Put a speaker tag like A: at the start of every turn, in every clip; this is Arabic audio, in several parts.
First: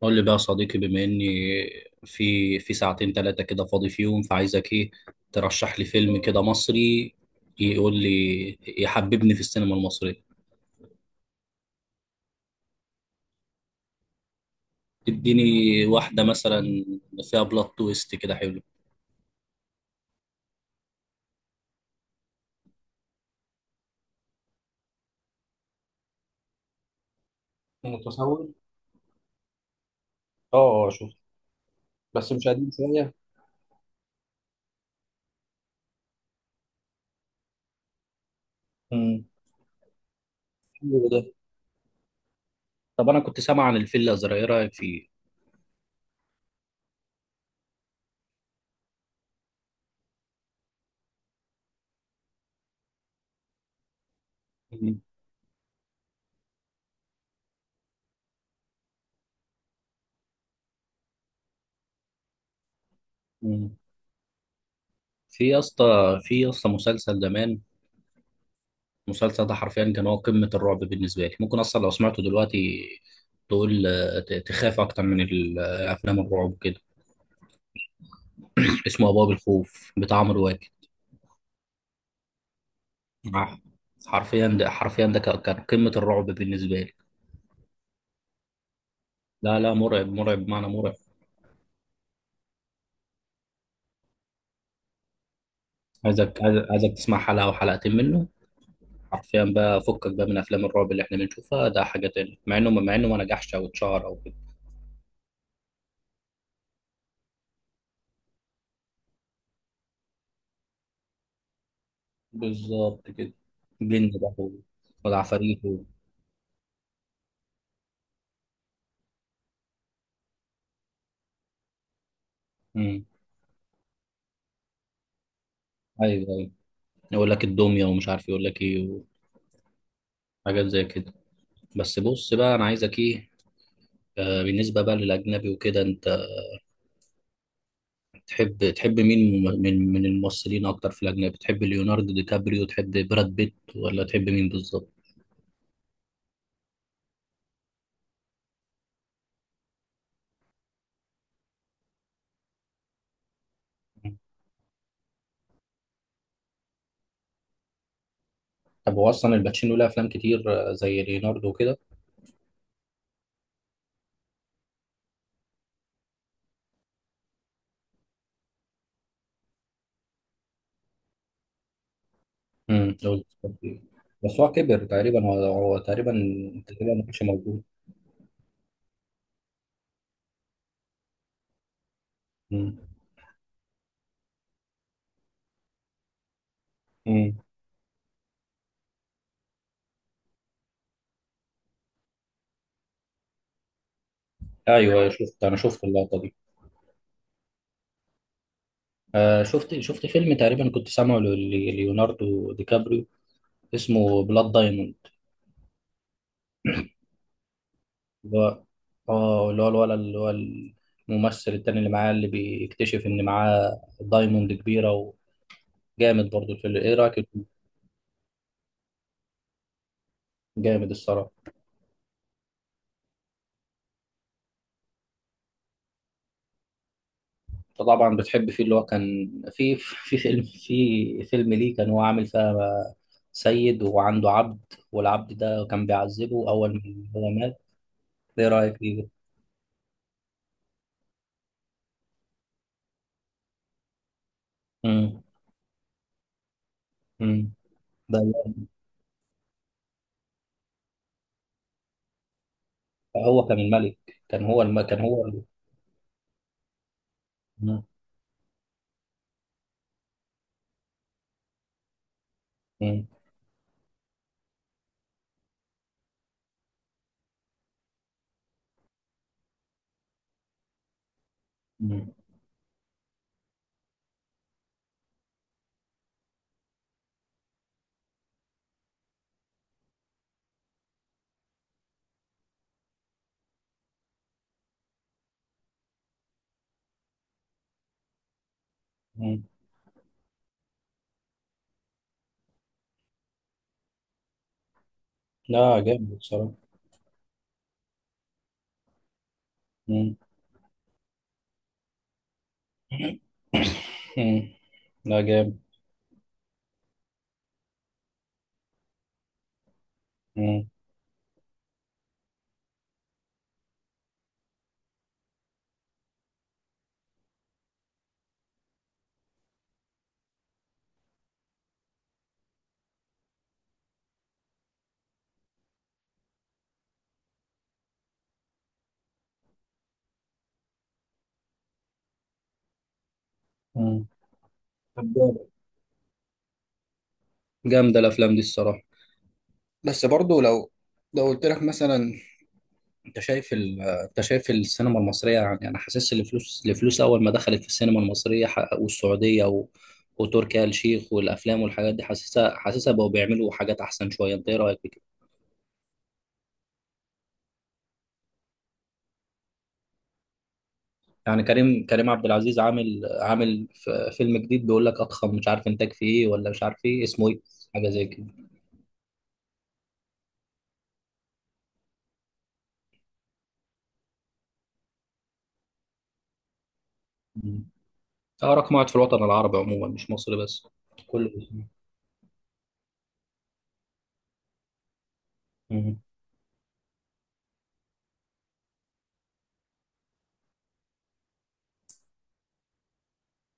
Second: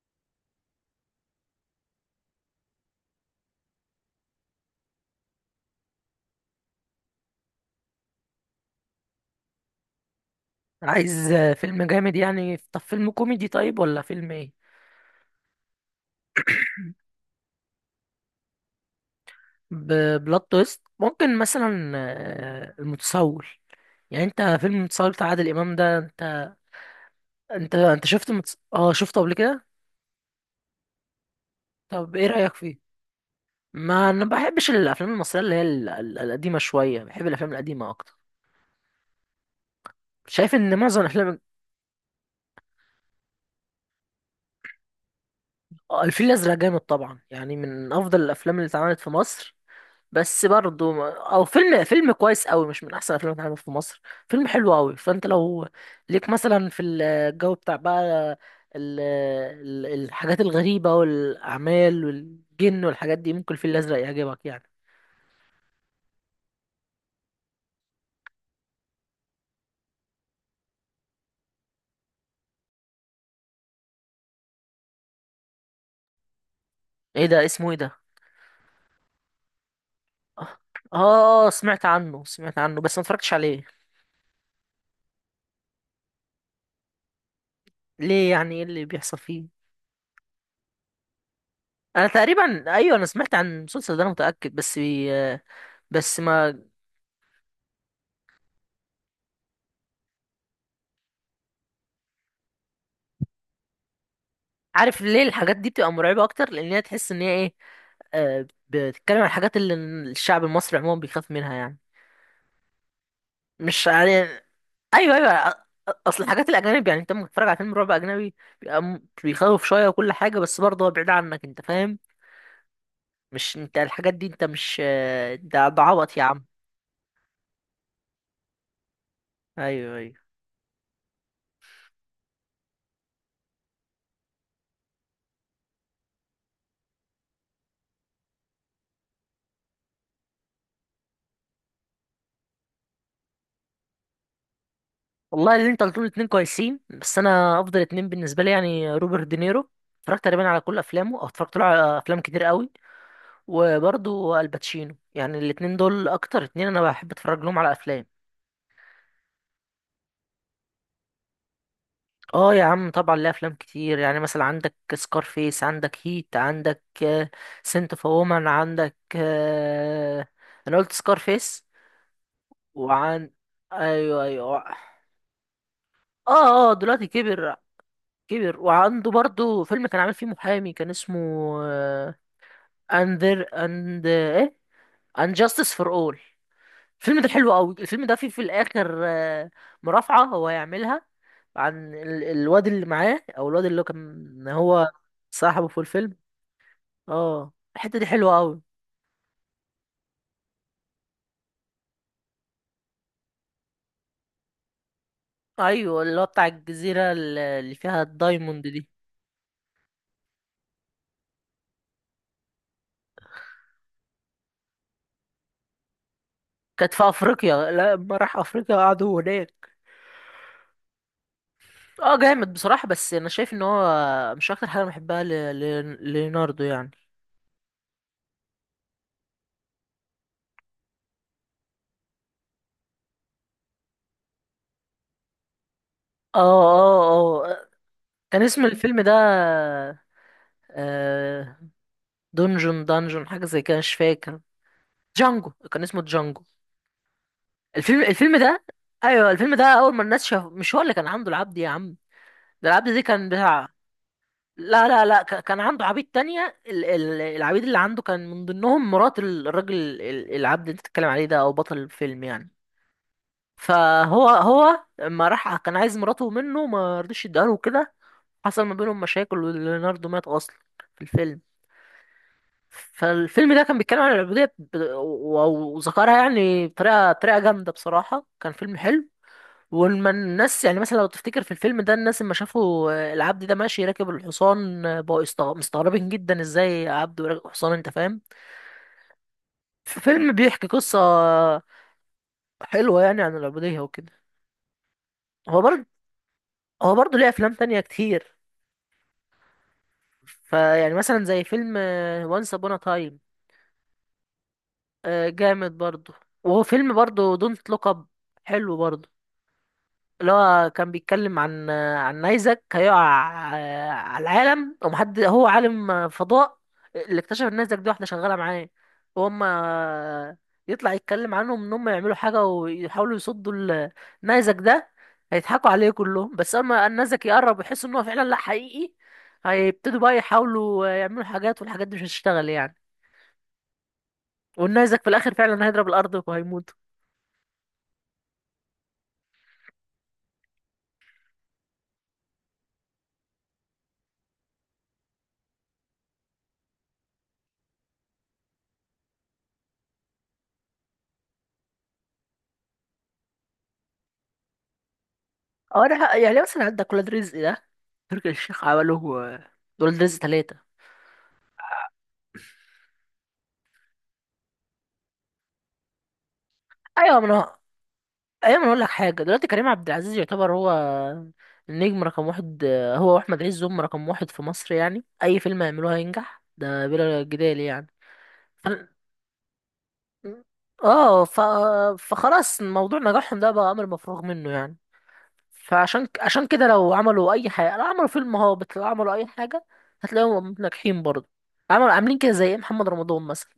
A: قول لي بقى يا صديقي، بما اني في ساعتين ثلاثة كده فاضي فيهم، فعايزك ايه؟ ترشح لي فيلم كده مصري يقول لي يحببني في السينما المصرية.
B: عايز فيلم جامد يعني. طب فيلم كوميدي، طيب ولا فيلم ايه؟
A: اديني واحدة مثلا فيها بلوت تويست كده حلو.
B: بلوت تويست ممكن مثلا، المتسول. يعني انت فيلم المتسول بتاع عادل امام ده، انت شفت
A: متسول،
B: متس... اه شفته قبل كده؟
A: اه اه، شوف.
B: طب ايه
A: بس مش
B: رايك
A: قديم
B: فيه؟
A: شويه؟
B: ما انا بحبش الافلام المصريه اللي هي القديمه شويه، بحب الافلام القديمه اكتر.
A: مم.
B: شايف ان
A: حلو
B: معظم
A: ده.
B: الافلام.
A: طب انا كنت سامع عن الفيل الازرق، ايه رايك فيه؟
B: الفيل الازرق جامد طبعا، يعني من افضل الافلام اللي اتعملت في مصر. بس برضو ما- او فيلم كويس قوي، مش من احسن افلام اللي في مصر. فيلم حلو قوي.
A: مم.
B: فانت لو ليك مثلا في الجو بتاع بقى الحاجات الغريبة والاعمال والجن والحاجات دي، ممكن الفيل
A: مم.
B: الازرق يعجبك يعني.
A: في يا اسطى في يا اسطى مسلسل زمان. المسلسل ده حرفيا كان هو قمة الرعب بالنسبة لي، ممكن أصلا لو سمعته دلوقتي تقول تخاف أكتر من أفلام الرعب كده.
B: ايه ده؟ اسمه ايه ده؟
A: اسمه أبواب الخوف بتاع عمرو واكد
B: اه. سمعت عنه سمعت عنه، بس ما اتفرجتش
A: آه،
B: عليه.
A: حرفيا ده كان قمة الرعب بالنسبة لي.
B: ليه؟ يعني ايه اللي بيحصل فيه؟
A: لا لا، مرعب مرعب بمعنى مرعب.
B: انا تقريبا، ايوه، انا سمعت عن المسلسل ده، انا متاكد، بس بي... بس ما
A: عايزك تسمع حلقة أو حلقتين منه. حرفيا بقى فكك بقى من أفلام الرعب اللي إحنا بنشوفها، ده حاجة تانية، مع إنه ما نجحش أو اتشهر أو كده.
B: عارف ليه الحاجات دي بتبقى مرعبه اكتر؟ لان هي تحس ان هي ايه، بتتكلم عن الحاجات اللي الشعب المصري عموما بيخاف منها يعني.
A: بالظبط كده.
B: مش يعني؟
A: جن بقى
B: ايوه، ايوه،
A: والعفاريت
B: اصل الحاجات الاجانب، يعني انت لما تتفرج على فيلم رعب اجنبي، بيبقى بيخوف شويه وكل حاجه، بس برضه هو بعيد عنك، انت فاهم؟
A: مم.
B: مش انت الحاجات دي، انت مش ده عبط يا
A: أيوه
B: عم.
A: أيوه. يقول لك الدميه ومش عارف يقول لك ايه،
B: ايوه، ايوه.
A: وحاجات زي كده. بس بص بقى، انا عايزك ايه. بالنسبه بقى للاجنبي وكده، انت تحب مين من الممثلين اكتر في الاجنبي؟ تحب ليوناردو دي كابريو، تحب براد بيت، ولا تحب مين بالظبط؟
B: والله اللي انت قلتهم الاتنين كويسين، بس انا افضل اتنين بالنسبه لي يعني روبرت دينيرو. اتفرجت تقريبا على كل افلامه، او اتفرجت له على افلام كتير قوي. وبرضه الباتشينو، يعني الاتنين دول اكتر اتنين انا بحب اتفرج لهم على افلام.
A: طب هو اصلا الباتشينو له افلام كتير، زي ليوناردو وكده.
B: اه يا عم طبعا، ليه افلام كتير، يعني مثلا عندك سكارفيس، عندك هيت، عندك سنت اوف وومن، عندك انا قلت سكارفيس.
A: امم لو-
B: وعن. ايوه،
A: بس هو
B: ايوه، اه.
A: كبر تقريبا، هو تقريبا
B: اه،
A: ما
B: دلوقتي
A: كانش
B: كبر.
A: موجود.
B: كبر وعنده برضو فيلم كان عامل فيه محامي كان اسمه
A: امم
B: اندر اند ايه اند جاستس فور اول. الفيلم ده
A: امم
B: حلو قوي. الفيلم ده فيه في الاخر مرافعة هو هيعملها عن الواد اللي معاه، او الواد اللي هو كان هو
A: ايوه، انا
B: صاحبه في
A: شفت
B: الفيلم.
A: اللقطه دي.
B: اه، الحتة دي حلوة قوي.
A: شفت فيلم تقريبا كنت سامعه ليوناردو دي كابريو، اسمه بلاد دايموند.
B: ايوه، اللي هو بتاع الجزيرة اللي فيها
A: اللي هو
B: الدايموند دي.
A: اه اللي هو الولد، اللي هو الممثل التاني اللي معاه، اللي بيكتشف ان معاه دايموند كبيرة. وجامد برضه الفيلم،
B: كانت
A: ايه
B: في
A: رأيك الفيلم؟
B: افريقيا. لا، لما راح افريقيا قعدوا هناك.
A: جامد الصراحة.
B: اه، جامد بصراحة، بس انا شايف ان هو مش اكتر حاجة أنا بحبها ليوناردو يعني.
A: انت طبعا بتحب فيه اللي هو كان في في فيلم ليه، كان هو عامل فيها سيد وعنده عبد، والعبد ده كان
B: اه،
A: بيعذبه اول ما هو
B: اه،
A: مات.
B: اه. كان
A: ايه
B: اسم
A: رأيك
B: الفيلم
A: فيه؟
B: ده آه دونجون، دانجون، حاجة زي كده، مش فاكر.
A: امم
B: جانجو، كان اسمه جانجو.
A: امم
B: الفيلم
A: ده.
B: الفيلم ده. ايوه، الفيلم ده اول ما الناس شاف مش هو اللي كان عامله العبد يا عم. ده العبد دي كان
A: هو كان
B: بتاع.
A: الملك، كان هو الم...
B: لا،
A: كان
B: لا، لا،
A: هو ال...
B: كان عنده عبيد تانية. العبيد اللي
A: مم.
B: عنده كان من ضمنهم مرات الراجل، العبد اللي انت بتتكلم عليه ده، او بطل الفيلم يعني.
A: مم.
B: فهو لما راح كان عايز مراته منه، ما رضيش يديها له كده. حصل ما بينهم مشاكل، وليوناردو مات اصلا في الفيلم.
A: مم.
B: فالفيلم ده كان بيتكلم عن العبودية، وذكرها يعني بطريقة طريقة جامدة، بصراحة كان فيلم حلو. ولما الناس يعني مثلا لو تفتكر في الفيلم ده، الناس لما شافوا العبد ده ماشي راكب الحصان، بقوا مستغربين جدا، ازاي عبد وراكب حصان، انت فاهم؟
A: مم.
B: في فيلم بيحكي قصة حلوة يعني عن العبودية وكده. هو
A: لا
B: برضه
A: جامد بصراحة.
B: هو برضه ليه أفلام تانية كتير. فيعني مثلا زي فيلم وانس أبونا تايم،
A: مم. لا جامد.
B: جامد برضه. وهو فيلم برضه دونت لوك أب، حلو برضه. اللي
A: مم.
B: هو كان بيتكلم عن نيزك هيقع على العالم، ومحد هو عالم فضاء. اللي اكتشف ان نيزك دي واحدة شغالة معاه، وهم يطلع يتكلم عنهم ان هم يعملوا حاجة ويحاولوا يصدوا نيزك ده. هيضحكوا عليه كلهم، بس اما النيزك يقرب ويحس ان هو فعلا لا، حقيقي. هيبتدوا بقى يحاولوا يعملوا حاجات، والحاجات دي مش هتشتغل يعني.
A: مم.
B: والنيزك
A: طب
B: في الاخر
A: جامد.
B: فعلا هيضرب الارض وهيموت.
A: جامدة الأفلام دي الصراحة. بس برضو لو قلت لك مثلا، أنت شايف السينما المصرية. يعني أنا حاسس إن الفلوس، أول ما دخلت في السينما المصرية والسعودية وتركي آل الشيخ والأفلام والحاجات دي، حاسسها بقوا بيعملوا حاجات أحسن شوية. أنت إيه رأيك في كده؟
B: اه، ده يعني مثلا عندك ولاد رزق ده، تركي الشيخ عمله آه، ولاد رزق ثلاثة.
A: يعني كريم، عبد العزيز عامل فيلم جديد بيقول لك أضخم مش عارف إنتاج فيه إيه، ولا مش عارف إيه
B: ايوه، ما
A: اسمه إيه،
B: انا.
A: حاجة زي
B: ايوه ما أنا اقول لك حاجة دلوقتي، كريم عبد العزيز يعتبر هو النجم رقم واحد. هو واحمد عز هم رقم واحد في مصر، يعني اي فيلم يعملوه هينجح ده بلا
A: كده.
B: جدال يعني.
A: اه،
B: ف...
A: رقم واحد في الوطن العربي عموما، مش مصر بس،
B: اه
A: كله
B: ف...
A: بيسمع.
B: فخلاص موضوع نجاحهم ده بقى امر مفروغ منه يعني.
A: مم.
B: فعشان عشان كده، لو عملوا اي حاجة، لو عملوا فيلم هابط، لو عملوا اي حاجة، هتلاقيهم ناجحين برضه. عملوا عاملين كده زي إيه، محمد رمضان مثلا.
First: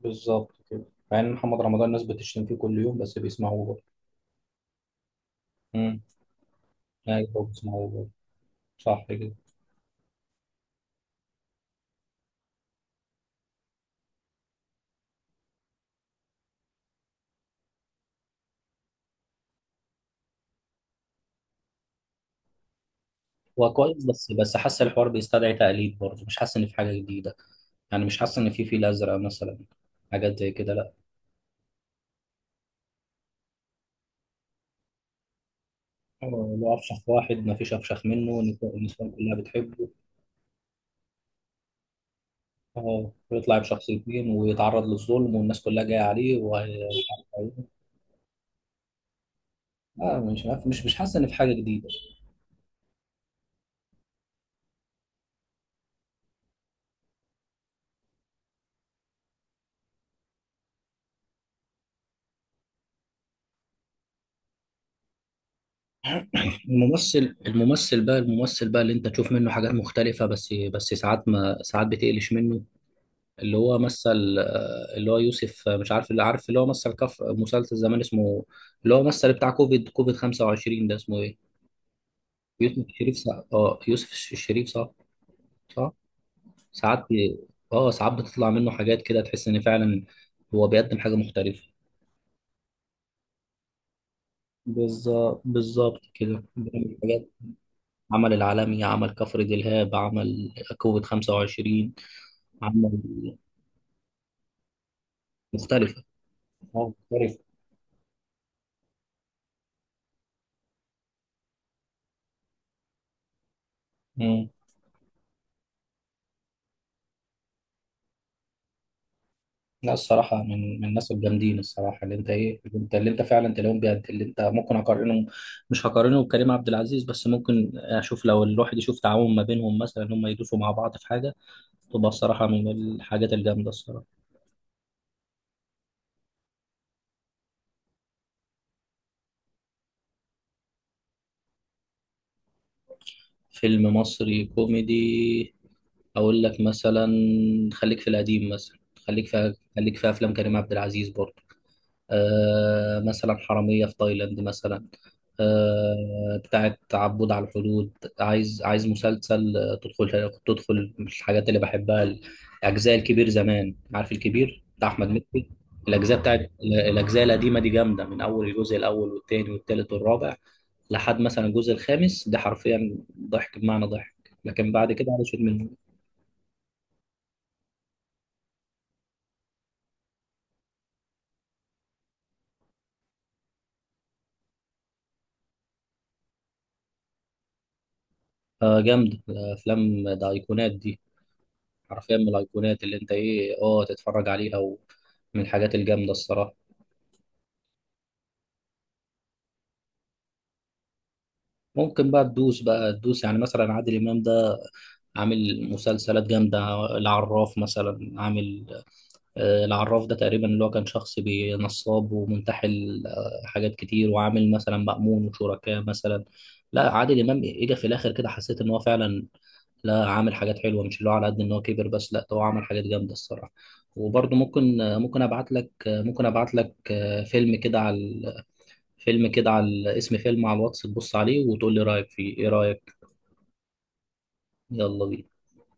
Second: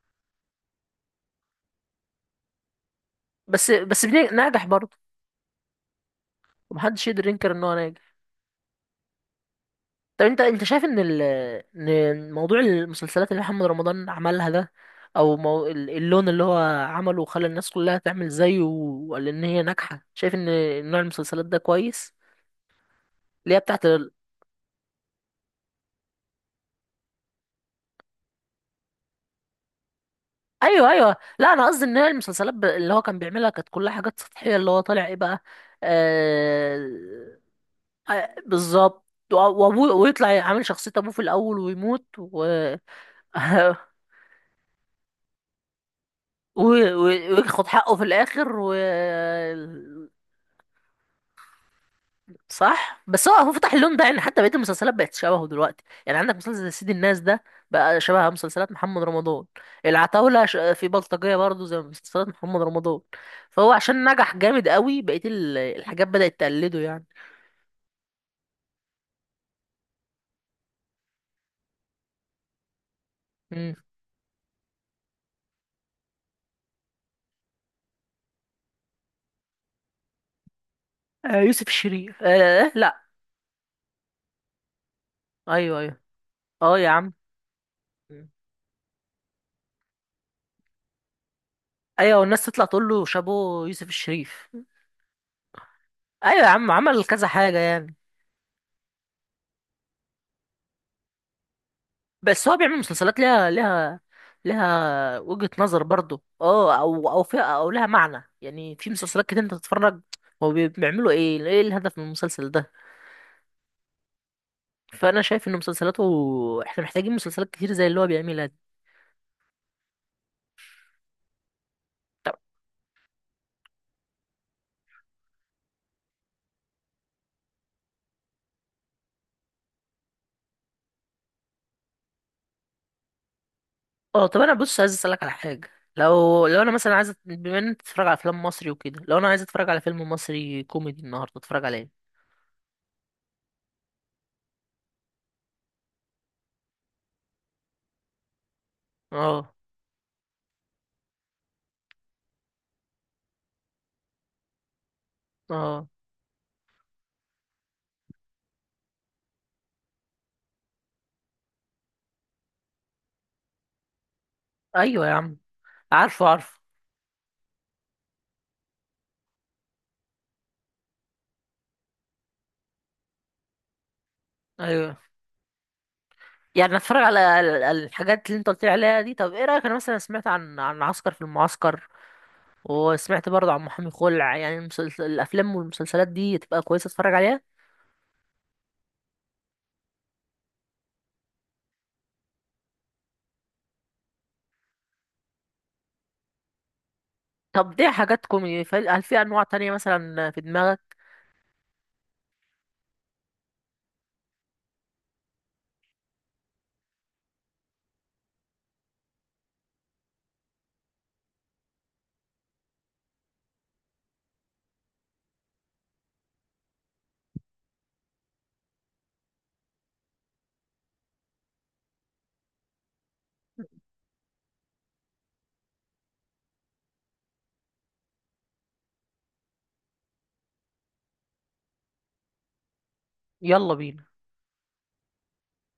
A: بالظبط كده. مع ان محمد رمضان الناس بتشتم فيه كل يوم بس بيسمعوه
B: بس
A: برضه.
B: بس بن- ناجح برضه.
A: مم.
B: ومحدش يقدر
A: ايوه
B: ينكر ان هو
A: بيسمعوه برضه.
B: ناجح.
A: صح كده.
B: طب انت شايف ان موضوع المسلسلات اللي محمد رمضان عملها ده، او مو اللون اللي هو عمله وخلى الناس كلها تعمل زيه، وقال ان هي ناجحه. شايف ان نوع المسلسلات ده كويس، اللي هي
A: هو
B: بتاعت
A: كويس، بس حاسس الحوار بيستدعي تقليد برضه، مش حاسس ان في حاجه جديده. يعني مش حاسس ان في فيل ازرق مثلا، حاجات زي كده،
B: ايوه،
A: لا.
B: ايوه، لا، انا قصدي ان هي المسلسلات اللي هو كان بيعملها كانت كلها حاجات سطحيه، اللي هو طالع ايه بقى.
A: هو لو
B: آه،
A: افشخ واحد ما فيش افشخ
B: آه،
A: منه، النساء
B: بالظبط.
A: كلها بتحبه.
B: وأبوه، ويطلع عامل شخصية أبوه في الأول ويموت، و
A: اه ويطلع بشخص اتنين، ويتعرض للظلم، والناس كلها جايه عليه، و...
B: و- و- وياخد حقه في الاخر و.
A: مش عارف- مش مش حاسس ان في حاجه جديده.
B: صح، بس هو فتح اللون ده، يعني حتى بقيه المسلسلات بقت شبهه دلوقتي، يعني عندك مسلسل زي سيد الناس ده، بقى شبه مسلسلات محمد رمضان. العتاولة، في بلطجية برضه زي مسلسلات محمد رمضان. فهو عشان نجح جامد قوي، بقيه الحاجات بدأت تقلده يعني.
A: الممثل بقى اللي انت تشوف منه حاجات مختلفة، بس ساعات ما ساعات بتقلش منه. اللي
B: مم.
A: هو مثل، اللي هو يوسف، مش عارف، اللي عارف اللي هو مثل كف مسلسل زمان اسمه، اللي هو مثل بتاع كوفيد 25، ده اسمه
B: آه،
A: ايه؟
B: يوسف الشريف، آه،
A: يوسف
B: لا.
A: الشريف، صح. اه يوسف الشريف، صح.
B: ايوه،
A: صح.
B: ايوه. اه يا
A: ساعات
B: عم.
A: بي... اه ساعات
B: مم.
A: بتطلع منه حاجات كده تحس ان فعلا هو بيقدم حاجة مختلفة.
B: ايوه، والناس تطلع تقول له شابو يوسف الشريف.
A: بالظبط بالظبط
B: ايوه
A: كده
B: يا عم،
A: بيعمل
B: عمل كذا
A: حاجات.
B: حاجة يعني.
A: عمل العالمي، عمل كفر دلهاب، عمل كوفيد 25،
B: بس هو بيعمل
A: عمل
B: مسلسلات لها وجهة نظر
A: مختلفة،
B: برضه، او
A: مختلف.
B: فيها او لها معنى، يعني في مسلسلات كتير انت تتفرج. هو بيعملوا ايه، ايه الهدف من المسلسل ده؟
A: مم.
B: فانا شايف ان مسلسلاته، احنا محتاجين مسلسلات كتير زي اللي هو بيعملها دي.
A: لا الصراحة، من الناس الجامدين الصراحة، اللي انت
B: طب
A: اللي انت فعلا تلاقيهم، بجد اللي انت ممكن اقارنهم، مش هقارنه بكريم عبد العزيز، بس ممكن اشوف لو الواحد يشوف تعاون ما بينهم مثلا، ان هم يدوسوا مع بعض في حاجة، تبقى الصراحة من الحاجات الجامدة الصراحة.
B: اه طب انا بص، عايز اسالك على حاجه. لو انا مثلا عايز بما ان انت بتتفرج على افلام مصري وكده، لو انا عايز اتفرج على فيلم مصري كوميدي النهارده اتفرج على ايه؟
A: فيلم مصري كوميدي، اقول لك مثلا، خليك في القديم مثلا، خليك في
B: اه،
A: افلام كريم عبد العزيز برضه. مثلا حرامية في تايلاند مثلا،
B: اه،
A: بتاعة عبود على الحدود. عايز مسلسل، تدخل مش الحاجات اللي بحبها. الأجزاء، الكبير زمان، عارف الكبير بتاع
B: ايوه
A: أحمد
B: يا عم.
A: مكي، الأجزاء
B: عارفه، عارفه.
A: الأجزاء القديمة دي جامدة، من أول الجزء الأول والتاني والتالت والرابع لحد مثلا الجزء الخامس، ده حرفيا ضحك بمعنى ضحك. لكن بعد
B: ايوه،
A: كده علشان من.
B: يعني اتفرج على الحاجات اللي انت قلت لي عليها دي. طب ايه رايك، انا مثلا سمعت عن عسكر في المعسكر، وسمعت برضه عن محامي خلع، يعني الافلام والمسلسلات دي تبقى كويسه، اتفرج عليها؟
A: جامد الأفلام ده، أيقونات دي حرفيا من الايقونات اللي انت ايه اه تتفرج عليها، ومن الحاجات الجامده الصراحه.
B: طب دي حاجات كوميدي، هل في انواع تانية مثلا في دماغك؟
A: ممكن بقى تدوس، يعني مثلا عادل امام ده عامل مسلسلات جامده. العراف مثلا عامل، العراف ده تقريبا اللي هو كان شخص نصاب ومنتحل، حاجات كتير، وعامل مثلا مأمون وشركاه مثلا. لا عادل امام اجى في الاخر كده حسيت ان هو فعلا، لا عامل حاجات حلوه، مش اللي هو على قد ان هو كبر بس، لا ده هو عمل حاجات جامده الصراحه. وبرضه ممكن ابعت لك فيلم كده على، اسم فيلم على الواتس، تبص عليه وتقول لي رايك فيه، ايه رايك.
B: يلا بينا.
A: يلا بينا.